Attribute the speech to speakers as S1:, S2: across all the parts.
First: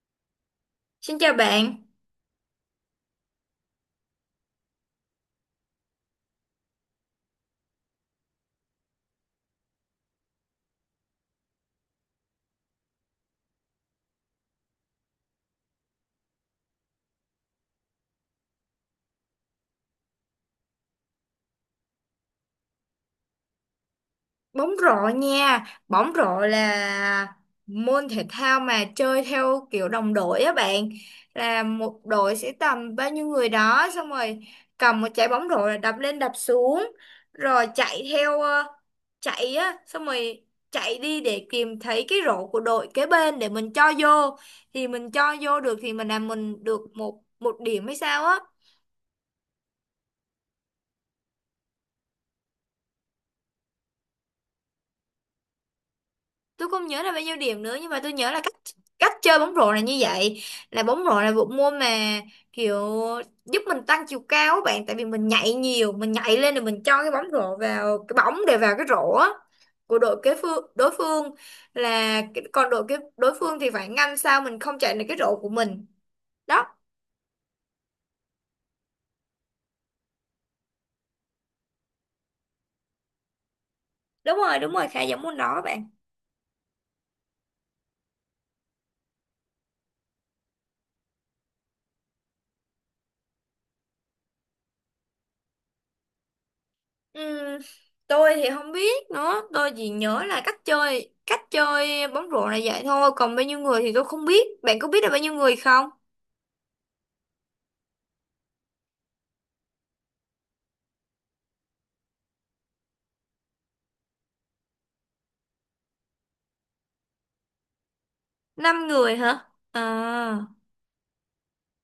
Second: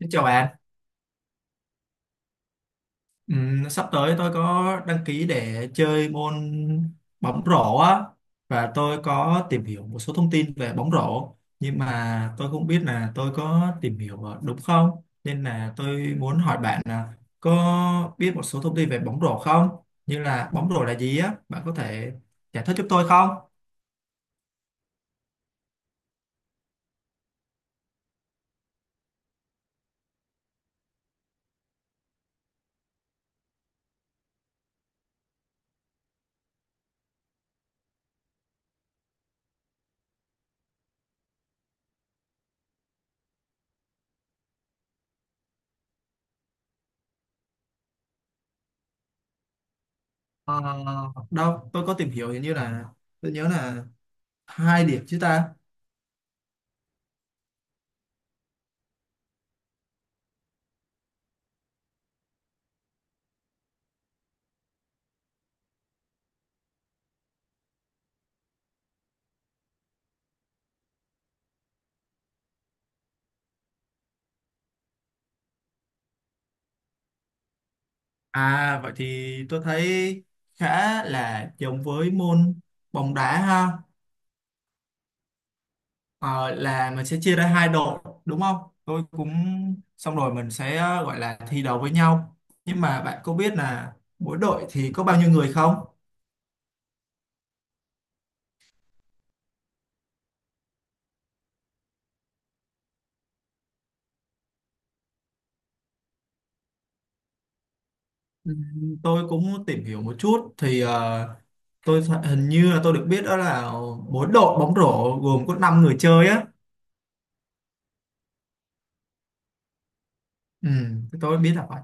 S1: Xin chào bạn.
S2: Xin chào bạn,
S1: Sắp tới tôi có đăng ký để chơi môn bóng rổ á, và tôi có tìm hiểu một số thông tin về bóng rổ, nhưng mà tôi không biết là tôi có tìm hiểu đúng không, nên là tôi muốn hỏi bạn là có biết một số thông tin về bóng rổ không, như là bóng rổ là gì á, bạn có thể giải thích giúp tôi không?
S2: bóng rổ nha. Bóng rổ là môn thể thao mà chơi theo kiểu đồng đội á bạn. Là một đội sẽ tầm bao nhiêu người đó, xong rồi cầm một trái bóng rổ là đập lên đập xuống rồi chạy theo chạy á, xong rồi chạy đi để tìm thấy cái rổ của đội kế bên để mình cho vô. Thì mình cho vô được thì mình làm, mình được một một điểm hay sao á.
S1: Ờ, đâu tôi có tìm hiểu, hình như là tôi nhớ là hai điểm chứ ta.
S2: Tôi không nhớ là bao nhiêu điểm nữa, nhưng mà tôi nhớ là cách cách chơi bóng rổ là như vậy. Là bóng rổ là bộ môn mà kiểu giúp mình tăng chiều cao á bạn, tại vì mình nhảy nhiều, mình nhảy lên rồi mình cho cái bóng rổ vào, cái bóng để vào cái rổ á của đội kế phương đối phương. Còn đội cái đối phương thì phải ngăn sao mình không chạy được cái rổ của mình đó.
S1: À, vậy thì tôi thấy khá là giống với môn bóng đá ha.
S2: Đúng rồi, đúng rồi, khá giống môn đó bạn.
S1: Ờ, là mình sẽ chia ra hai đội đúng không? Tôi cũng, xong rồi mình sẽ gọi là thi đấu với nhau, nhưng mà bạn có biết là mỗi đội thì có bao nhiêu người không?
S2: Ừm, tôi thì không biết nữa, tôi chỉ nhớ là cách chơi bóng rổ là vậy thôi, còn bao nhiêu người thì tôi không biết. Bạn có biết là bao nhiêu người không?
S1: Ừ, tôi cũng tìm hiểu một chút thì hình như là tôi được biết, đó là mỗi đội bóng rổ gồm có 5 người chơi á.
S2: Năm người hả, à?
S1: Ừ, tôi biết là vậy.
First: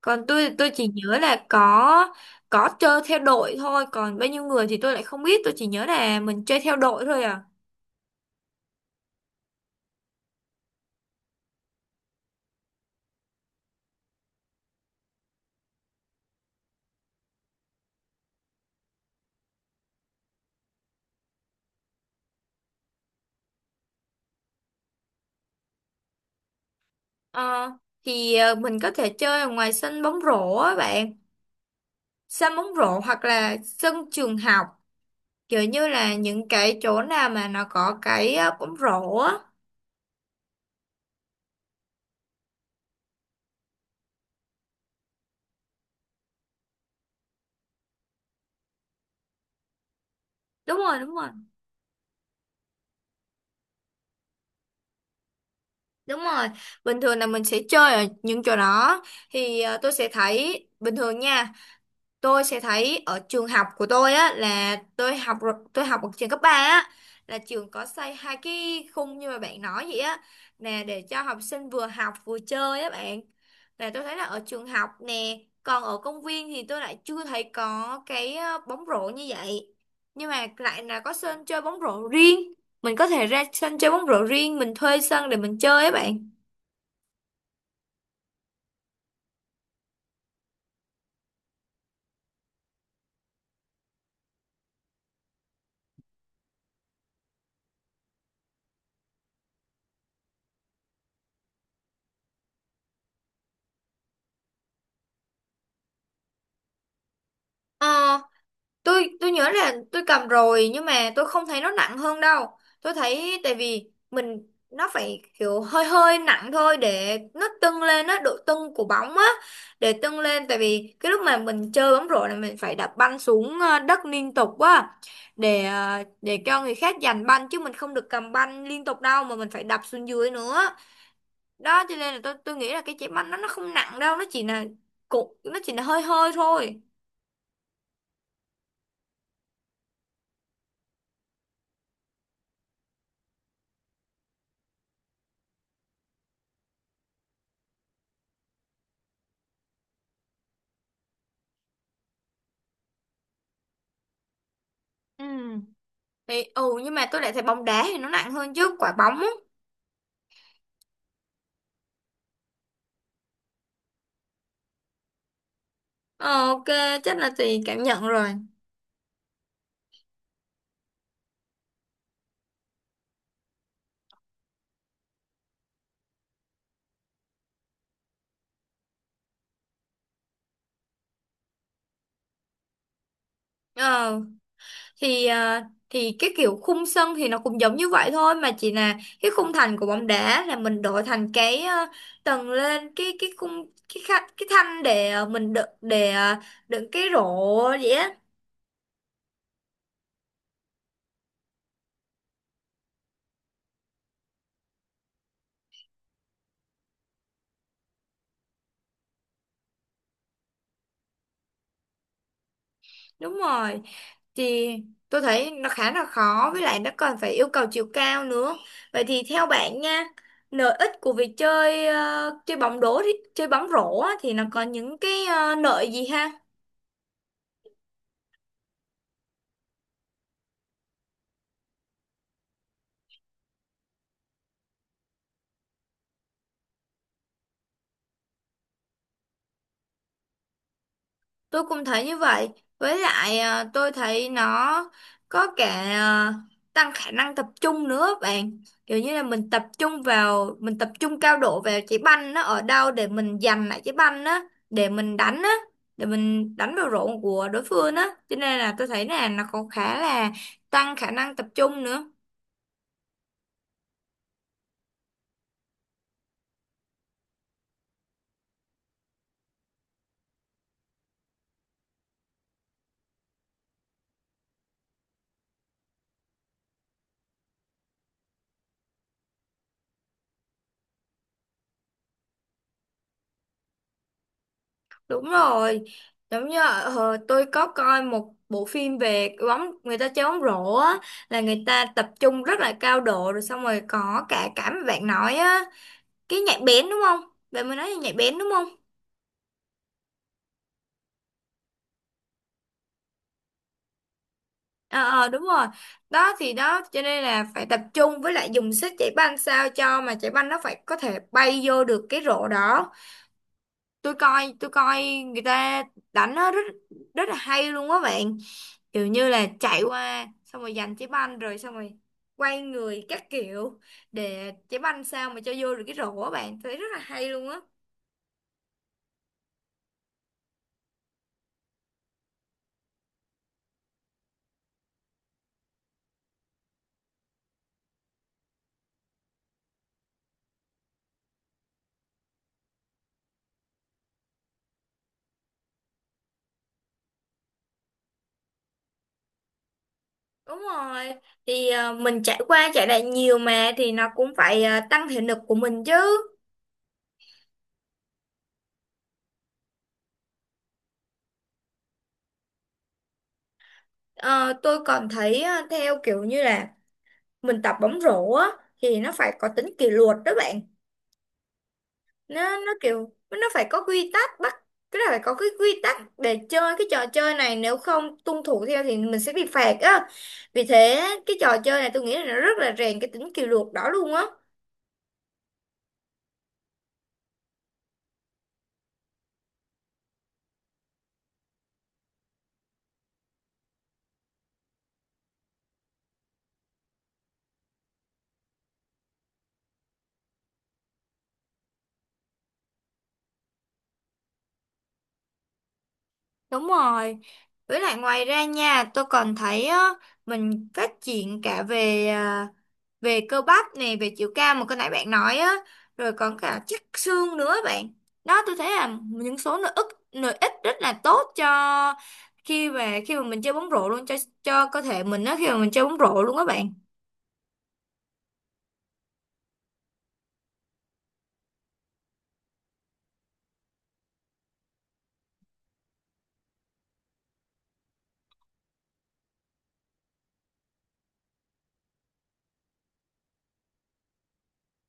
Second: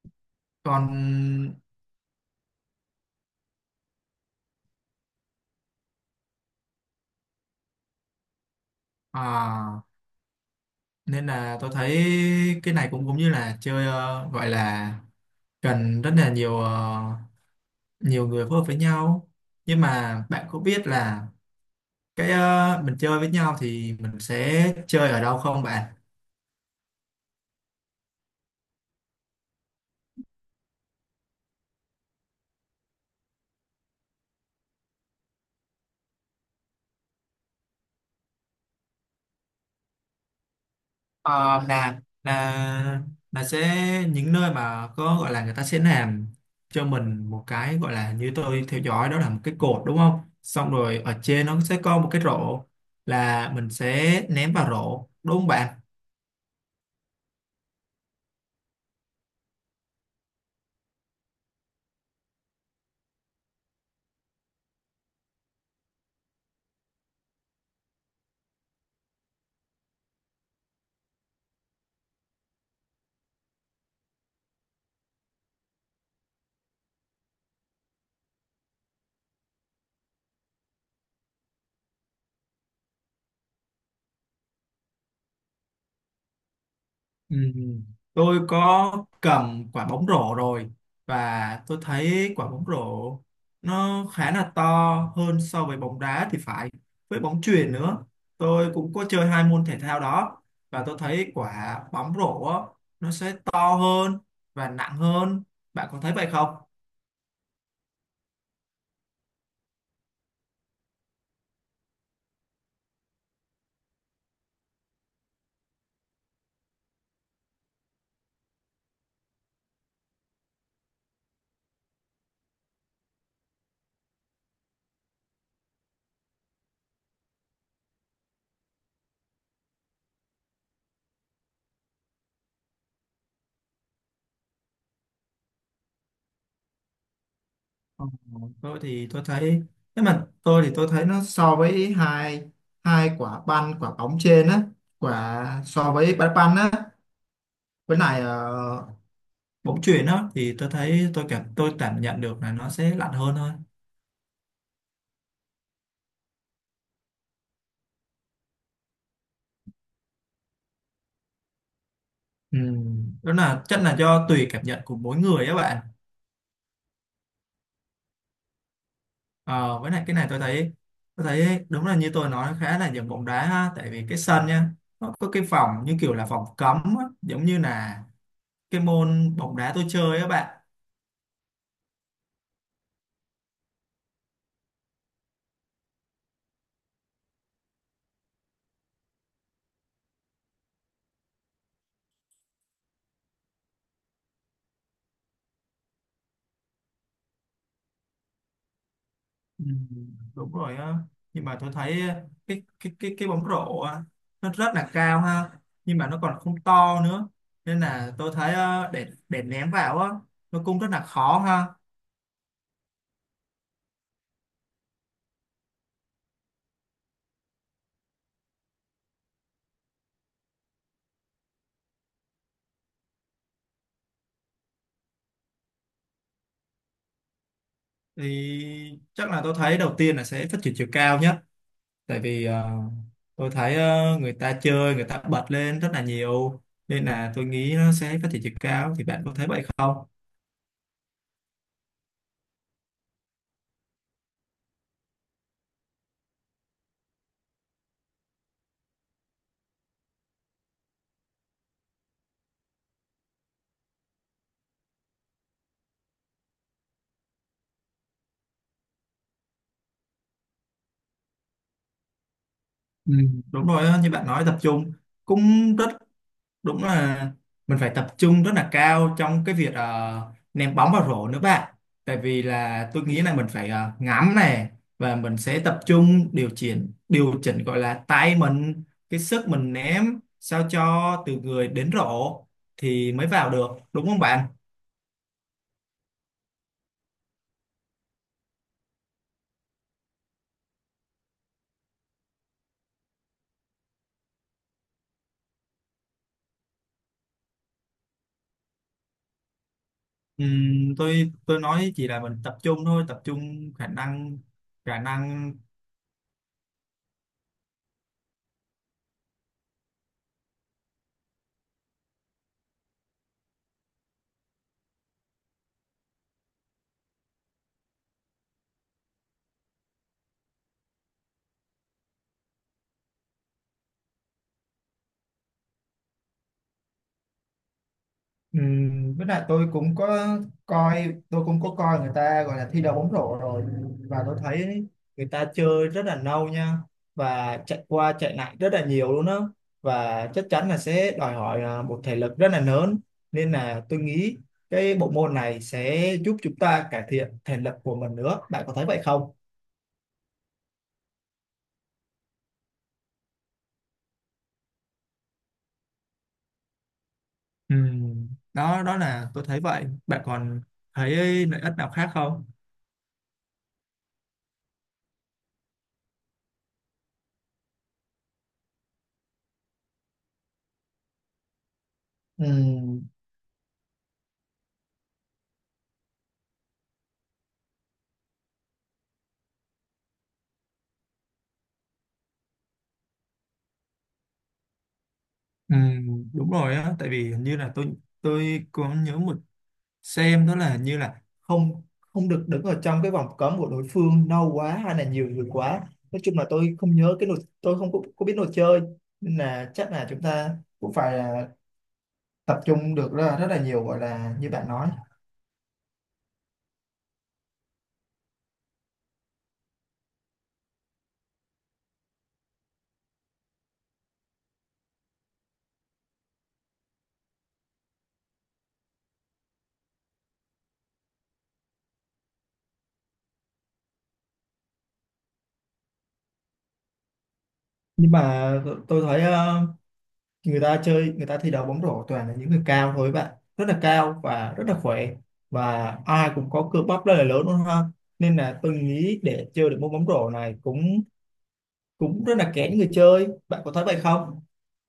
S2: Còn tôi
S1: Còn
S2: chỉ nhớ là có chơi theo đội thôi, còn bao nhiêu người thì tôi lại không biết, tôi chỉ nhớ là mình chơi theo đội thôi à.
S1: à, nên là tôi thấy cái này cũng cũng như là chơi gọi là cần rất là nhiều nhiều người phối hợp với nhau, nhưng mà bạn có biết là cái mình chơi với nhau thì mình sẽ chơi ở đâu không bạn?
S2: Ờ, mình có thể chơi ở ngoài sân bóng rổ á bạn, sân bóng rổ hoặc là sân trường học, kiểu như là những cái chỗ nào mà nó có cái bóng rổ á.
S1: Ờ, là sẽ những nơi mà có, gọi là, người ta sẽ làm cho mình một cái, gọi là như tôi theo dõi, đó là một cái cột đúng không, xong
S2: Đúng rồi,
S1: rồi
S2: đúng
S1: ở
S2: rồi,
S1: trên nó sẽ có một cái rổ, là mình sẽ ném vào rổ đúng không bạn?
S2: đúng rồi, bình thường là mình sẽ chơi ở những chỗ đó. Tôi sẽ thấy bình thường nha, tôi sẽ thấy ở trường học của tôi á. Là tôi học ở trường cấp 3 á, là trường có xây hai cái khung như mà bạn nói vậy á, nè, để cho học sinh vừa học vừa chơi á bạn. Là tôi thấy là ở trường học nè, còn ở công viên thì tôi lại chưa thấy có cái bóng rổ như vậy, nhưng mà lại là có sân chơi bóng rổ riêng. Mình có thể ra sân chơi bóng rổ riêng, mình thuê sân để mình chơi á bạn.
S1: Ừ. Tôi có cầm quả bóng rổ rồi, và tôi thấy quả bóng rổ nó khá là to hơn so với bóng đá thì phải, với bóng chuyền nữa, tôi cũng có chơi hai môn thể thao đó, và tôi thấy quả bóng rổ á, nó sẽ to hơn và nặng hơn, bạn có thấy vậy không?
S2: Ờ, tôi nhớ là tôi cầm rồi, nhưng mà tôi không thấy nó nặng hơn đâu. Tôi thấy tại vì mình, nó phải kiểu hơi hơi nặng thôi để nó tưng lên á, độ tưng của bóng á, để tưng lên. Tại vì cái lúc mà mình chơi bóng rổ là mình phải đập banh xuống đất liên tục á, để để cho người khác giành banh, chứ mình không được cầm banh liên tục đâu mà mình phải đập xuống dưới nữa đó. Cho nên là tôi nghĩ là cái trái banh nó không nặng đâu, nó chỉ là hơi hơi thôi.
S1: Ờ, tôi thì tôi thấy tôi thì tôi thấy nó so với hai hai quả banh quả bóng trên á, quả so với banh banh á, với lại bóng chuyền á, thì tôi thấy tôi cảm nhận được là nó sẽ lạnh hơn thôi.
S2: Ừ. Thì, ừ, nhưng mà tôi lại thấy bóng đá thì nó nặng hơn chứ quả bóng á.
S1: Ừ, đó là chắc là do tùy cảm nhận của mỗi người á bạn.
S2: Ờ, ok, chắc là tùy cảm nhận rồi.
S1: Ờ, với lại cái này tôi thấy đúng là như tôi nói, khá là giống bóng đá ha, tại vì cái sân nha, nó có cái phòng như kiểu là phòng cấm á, giống như là cái môn bóng đá tôi chơi á bạn.
S2: Ờ thì ờ, thì cái kiểu khung sân thì nó cũng giống như vậy thôi, mà chỉ là cái khung thành của bóng đá là mình đổi thành cái tầng lên cái khung, cái thanh để mình đựng, để đựng cái rổ vậy á.
S1: Ừ, đúng rồi á. Nhưng mà tôi thấy cái bóng rổ á, nó rất là cao ha, nhưng mà nó còn không to nữa, nên là tôi thấy để ném vào á, nó cũng rất là khó ha.
S2: Đúng rồi. Thì tôi thấy nó khá là khó, với lại nó còn phải yêu cầu chiều cao nữa. Vậy thì theo bạn nha, lợi ích của việc chơi bóng rổ á, thì nó có những cái lợi gì ha?
S1: Thì chắc là tôi thấy đầu tiên là sẽ phát triển chiều cao nhất, tại vì tôi thấy người ta chơi, người ta bật lên rất là nhiều, nên là tôi nghĩ nó sẽ phát triển chiều cao, thì bạn có thấy vậy không?
S2: Tôi cũng thấy như vậy. Với lại à, tôi thấy nó có cả à, tăng khả năng tập trung nữa bạn. Kiểu như là mình tập trung vào, mình tập trung cao độ vào trái banh nó ở đâu để mình giành lại trái banh á, để mình đánh á, để mình đánh vào rổ của đối phương á. Cho nên là tôi thấy là nó có khá là tăng khả năng tập trung nữa.
S1: Ừ, đúng rồi á, như bạn nói tập trung cũng rất, đúng là mình phải tập trung rất là cao trong cái việc ném bóng vào rổ nữa bạn, tại vì là tôi nghĩ là mình phải ngắm này, và mình sẽ tập trung, điều chỉnh gọi là tay mình, cái sức mình ném sao cho từ người đến rổ thì mới vào được, đúng không bạn?
S2: Đúng rồi, giống như tôi có coi một bộ phim về bóng, người ta chơi bóng rổ á, là người ta tập trung rất là cao độ, rồi xong rồi có cả cảm bạn nói á, cái nhạy bén đúng không? Bạn mới nói là nhạy bén đúng không?
S1: Tôi nói chỉ là mình tập trung thôi, tập trung khả năng khả
S2: Ờ, Đúng
S1: năng
S2: rồi. Đó thì đó, cho nên là phải tập trung, với lại dùng sức chạy banh sao cho mà chạy banh nó phải có thể bay vô được cái rổ đó. Tôi coi người ta đánh nó rất rất là hay luôn á bạn, kiểu như là chạy qua xong rồi giành trái banh rồi xong rồi quay người các kiểu để trái banh sao mà cho vô được cái rổ á bạn, thấy rất là hay luôn á.
S1: Với lại tôi cũng có coi người ta, gọi là thi đấu bóng rổ rồi, và tôi thấy người ta chơi rất là lâu nha, và chạy qua chạy lại rất là nhiều luôn á, và chắc chắn là sẽ đòi hỏi một thể lực rất là lớn, nên là tôi nghĩ cái bộ môn này sẽ giúp chúng ta cải thiện thể lực của mình nữa, bạn có thấy vậy không?
S2: Đúng rồi, mình chạy qua chạy lại nhiều mà thì nó cũng phải tăng thể lực của mình chứ.
S1: Ừm, đó đó là tôi thấy vậy, bạn còn thấy lợi ích nào khác không?
S2: Ờ, tôi còn thấy theo kiểu như là mình tập bóng rổ á thì nó phải có tính kỷ luật đó bạn.
S1: Ừ.
S2: Nó kiểu nó phải có quy tắc, bắt cái là phải có cái quy tắc để chơi cái trò chơi này, nếu không tuân thủ theo thì mình sẽ bị phạt á. Vì thế cái trò chơi này tôi nghĩ là nó rất là rèn cái tính kỷ luật đó luôn á.
S1: Ừ, đúng rồi á, tại vì hình như là tôi có nhớ một xem, đó là hình như là không không được đứng ở trong cái vòng cấm của đối phương lâu quá hay là nhiều người quá, nói chung là tôi không nhớ cái luật, tôi không có biết luật chơi, nên là chắc là chúng ta cũng phải là tập trung được rất là nhiều, gọi là như bạn nói.
S2: Đúng rồi. Với lại ngoài ra nha, tôi còn thấy á, mình phát triển cả về, về cơ bắp nè, về chiều cao mà cái nãy bạn nói á, rồi còn cả chắc xương nữa bạn. Đó, tôi thấy là những số lợi ích rất là tốt cho khi mà mình chơi bóng rổ luôn, cho cơ thể mình á khi mà mình chơi bóng rổ luôn á bạn.
S1: Nhưng mà tôi thấy người ta thi đấu bóng rổ toàn là những người cao thôi bạn, rất là cao và rất là khỏe, và ai cũng có cơ bắp rất là lớn luôn ha, nên là tôi nghĩ để chơi được môn bóng rổ này cũng cũng rất là kén người chơi, bạn có thấy vậy không?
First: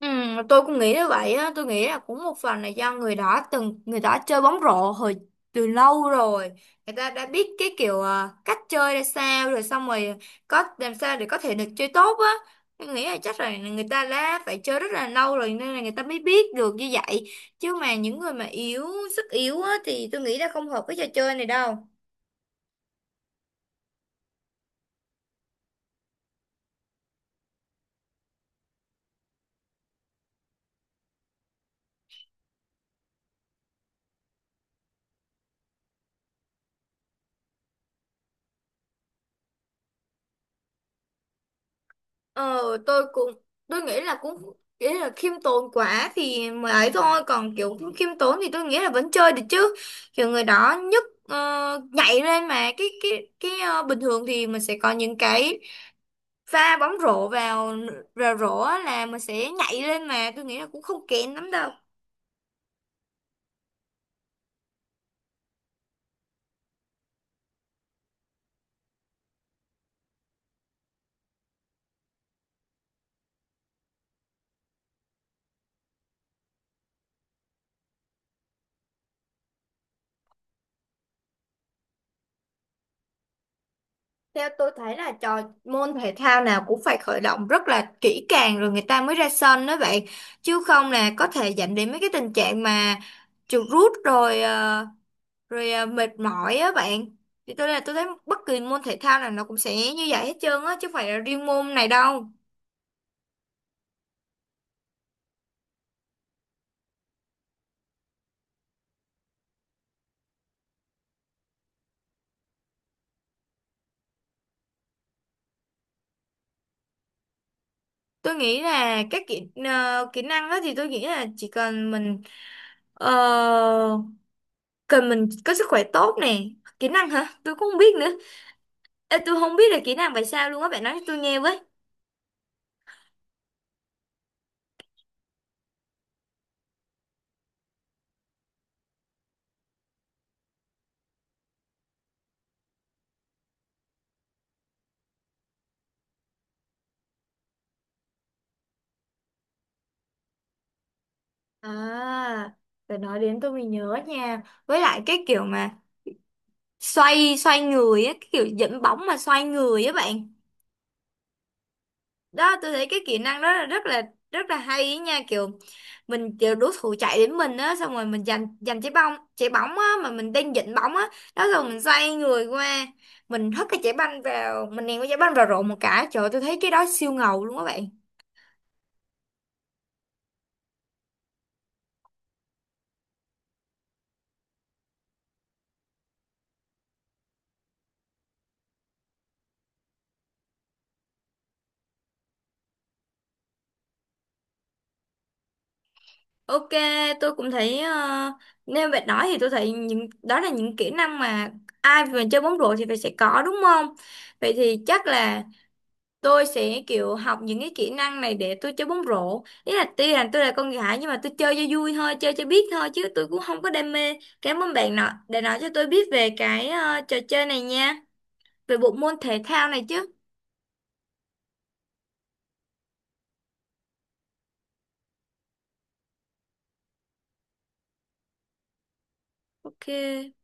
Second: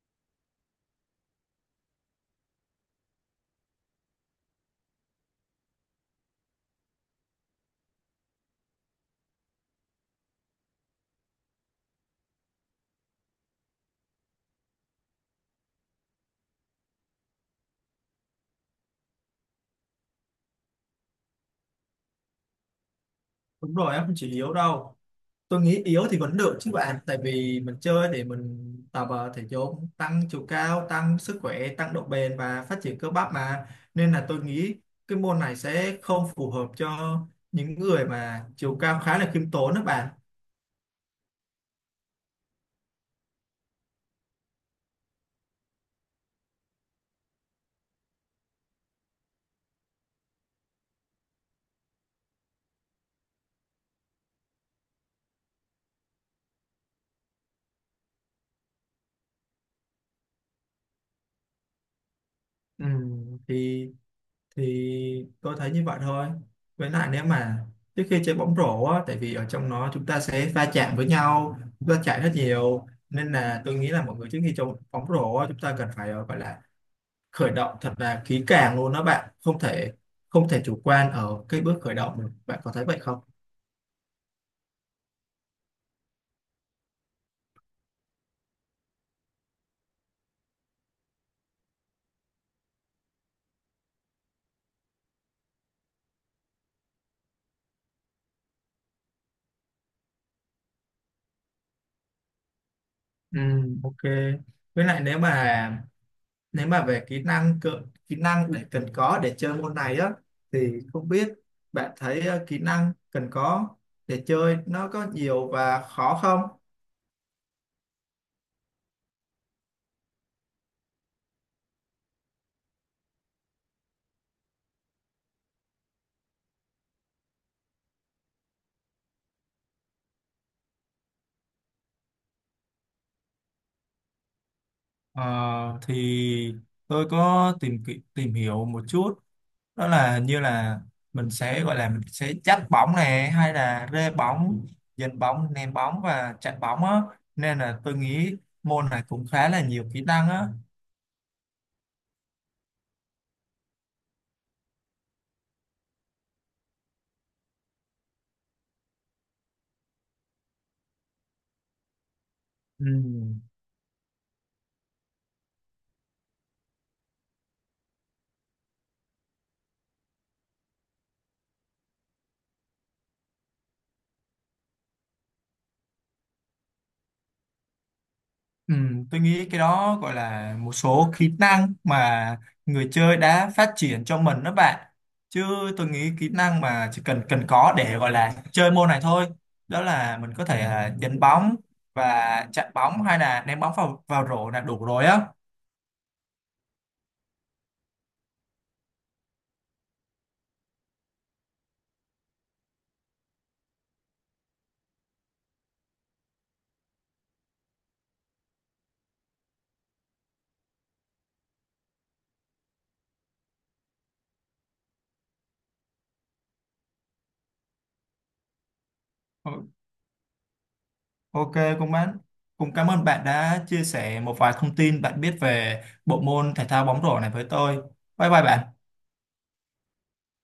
S2: Ừ, tôi cũng nghĩ như vậy á. Tôi nghĩ là cũng một phần là do người đó, chơi bóng rổ từ lâu rồi, người ta đã biết cái kiểu à, cách chơi ra sao rồi, xong rồi có làm sao để có thể được chơi tốt á. Tôi nghĩ là chắc là người ta đã phải chơi rất là lâu rồi nên là người ta mới biết được như vậy. Chứ mà những người mà yếu, sức yếu á thì tôi nghĩ là không hợp với trò chơi này đâu.
S1: Đúng rồi, em không chỉ yếu đâu, tôi nghĩ yếu thì vẫn được chứ bạn, tại vì mình chơi để mình tập thể dục, tăng chiều cao, tăng sức khỏe, tăng độ bền và phát triển cơ bắp mà, nên là tôi nghĩ cái môn này sẽ không phù hợp cho những người mà chiều cao khá là khiêm tốn đó bạn.
S2: Ờ, tôi cũng tôi nghĩ là cũng nghĩ là khiêm tốn quá thì mới ấy thôi, còn kiểu không khiêm tốn thì tôi nghĩ là vẫn chơi được chứ. Kiểu người đó nhấc, nhảy lên mà cái bình thường thì mình sẽ có những cái pha bóng rổ vào vào rổ á là mình sẽ nhảy lên, mà tôi nghĩ là cũng không kén lắm đâu.
S1: Ừ, thì thì tôi thấy như vậy thôi. Với lại, nếu mà trước khi chơi bóng rổ á, tại vì ở trong nó chúng ta sẽ va chạm với nhau, va chạm rất nhiều, nên là tôi nghĩ là mọi người trước khi chơi bóng rổ á, chúng ta cần phải gọi là khởi động thật là kỹ càng luôn đó bạn, không thể chủ quan ở cái bước khởi động. Bạn có thấy vậy không?
S2: Theo tôi thấy là môn thể thao nào cũng phải khởi động rất là kỹ càng rồi người ta mới ra sân đó vậy, chứ không là có thể dẫn đến mấy cái tình trạng mà chuột rút rồi, rồi à, mệt mỏi á bạn. Thì tôi thấy bất kỳ môn thể thao nào nó cũng sẽ như vậy hết trơn á, chứ không phải là riêng môn này đâu.
S1: Ừ, ok. Với lại, nếu mà về kỹ năng cơ, kỹ năng để cần có để chơi môn này á, thì không biết bạn thấy kỹ năng cần có để chơi nó có nhiều và khó không?
S2: Tôi nghĩ là kỹ năng á thì tôi nghĩ là chỉ cần mình ờ, cần mình có sức khỏe tốt nè. Kỹ năng hả, tôi cũng không biết nữa. Ê, tôi không biết là kỹ năng phải sao luôn á, bạn nói cho tôi nghe với.
S1: Ờ, thì tôi có tìm hiểu một chút, đó là như là mình sẽ, gọi là, mình sẽ dắt bóng này, hay là rê bóng, dẫn bóng, ném bóng và chặn bóng á, nên là tôi nghĩ môn này cũng khá là nhiều kỹ năng á.
S2: À, phải nói đến tôi mới nhớ nha, với lại cái kiểu mà xoay xoay người á, cái kiểu dẫn bóng mà xoay người á bạn. Đó, tôi
S1: Ừ.
S2: thấy cái kỹ năng đó là rất là hay ý nha, kiểu mình, kiểu đối thủ chạy đến mình á, xong rồi mình giành giành trái bóng á mà mình đang giận bóng á. Đó rồi mình xoay người qua, mình ném cái trái banh vào rổ một cái, trời ơi, tôi thấy cái đó siêu ngầu luôn các bạn.
S1: Ừ, tôi nghĩ cái đó gọi là một số kỹ năng mà người chơi đã phát triển cho mình đó bạn, chứ tôi nghĩ kỹ năng mà chỉ cần cần có để gọi là chơi môn này thôi, đó là mình có thể đánh bóng và chặn bóng, hay là ném bóng vào vào rổ là đủ rồi á.
S2: Ok, tôi cũng thấy nếu bạn nói thì tôi thấy những đó là những kỹ năng mà ai mà chơi bóng rổ thì phải sẽ có, đúng không? Vậy thì chắc là tôi sẽ kiểu học những cái kỹ năng này để tôi chơi bóng rổ. Ý là tuy là tôi là con gái nhưng mà tôi chơi cho vui thôi, chơi cho biết thôi, chứ tôi cũng không có đam mê. Cảm ơn bạn nọ đã nói cho tôi biết về cái trò chơi này nha, về bộ môn thể
S1: Ờ,
S2: thao này chứ.
S1: ok, cũng bạn cũng cảm ơn bạn đã chia sẻ một vài thông tin bạn biết về bộ môn thể thao bóng rổ này với tôi. Bye bye bạn.
S2: Ok.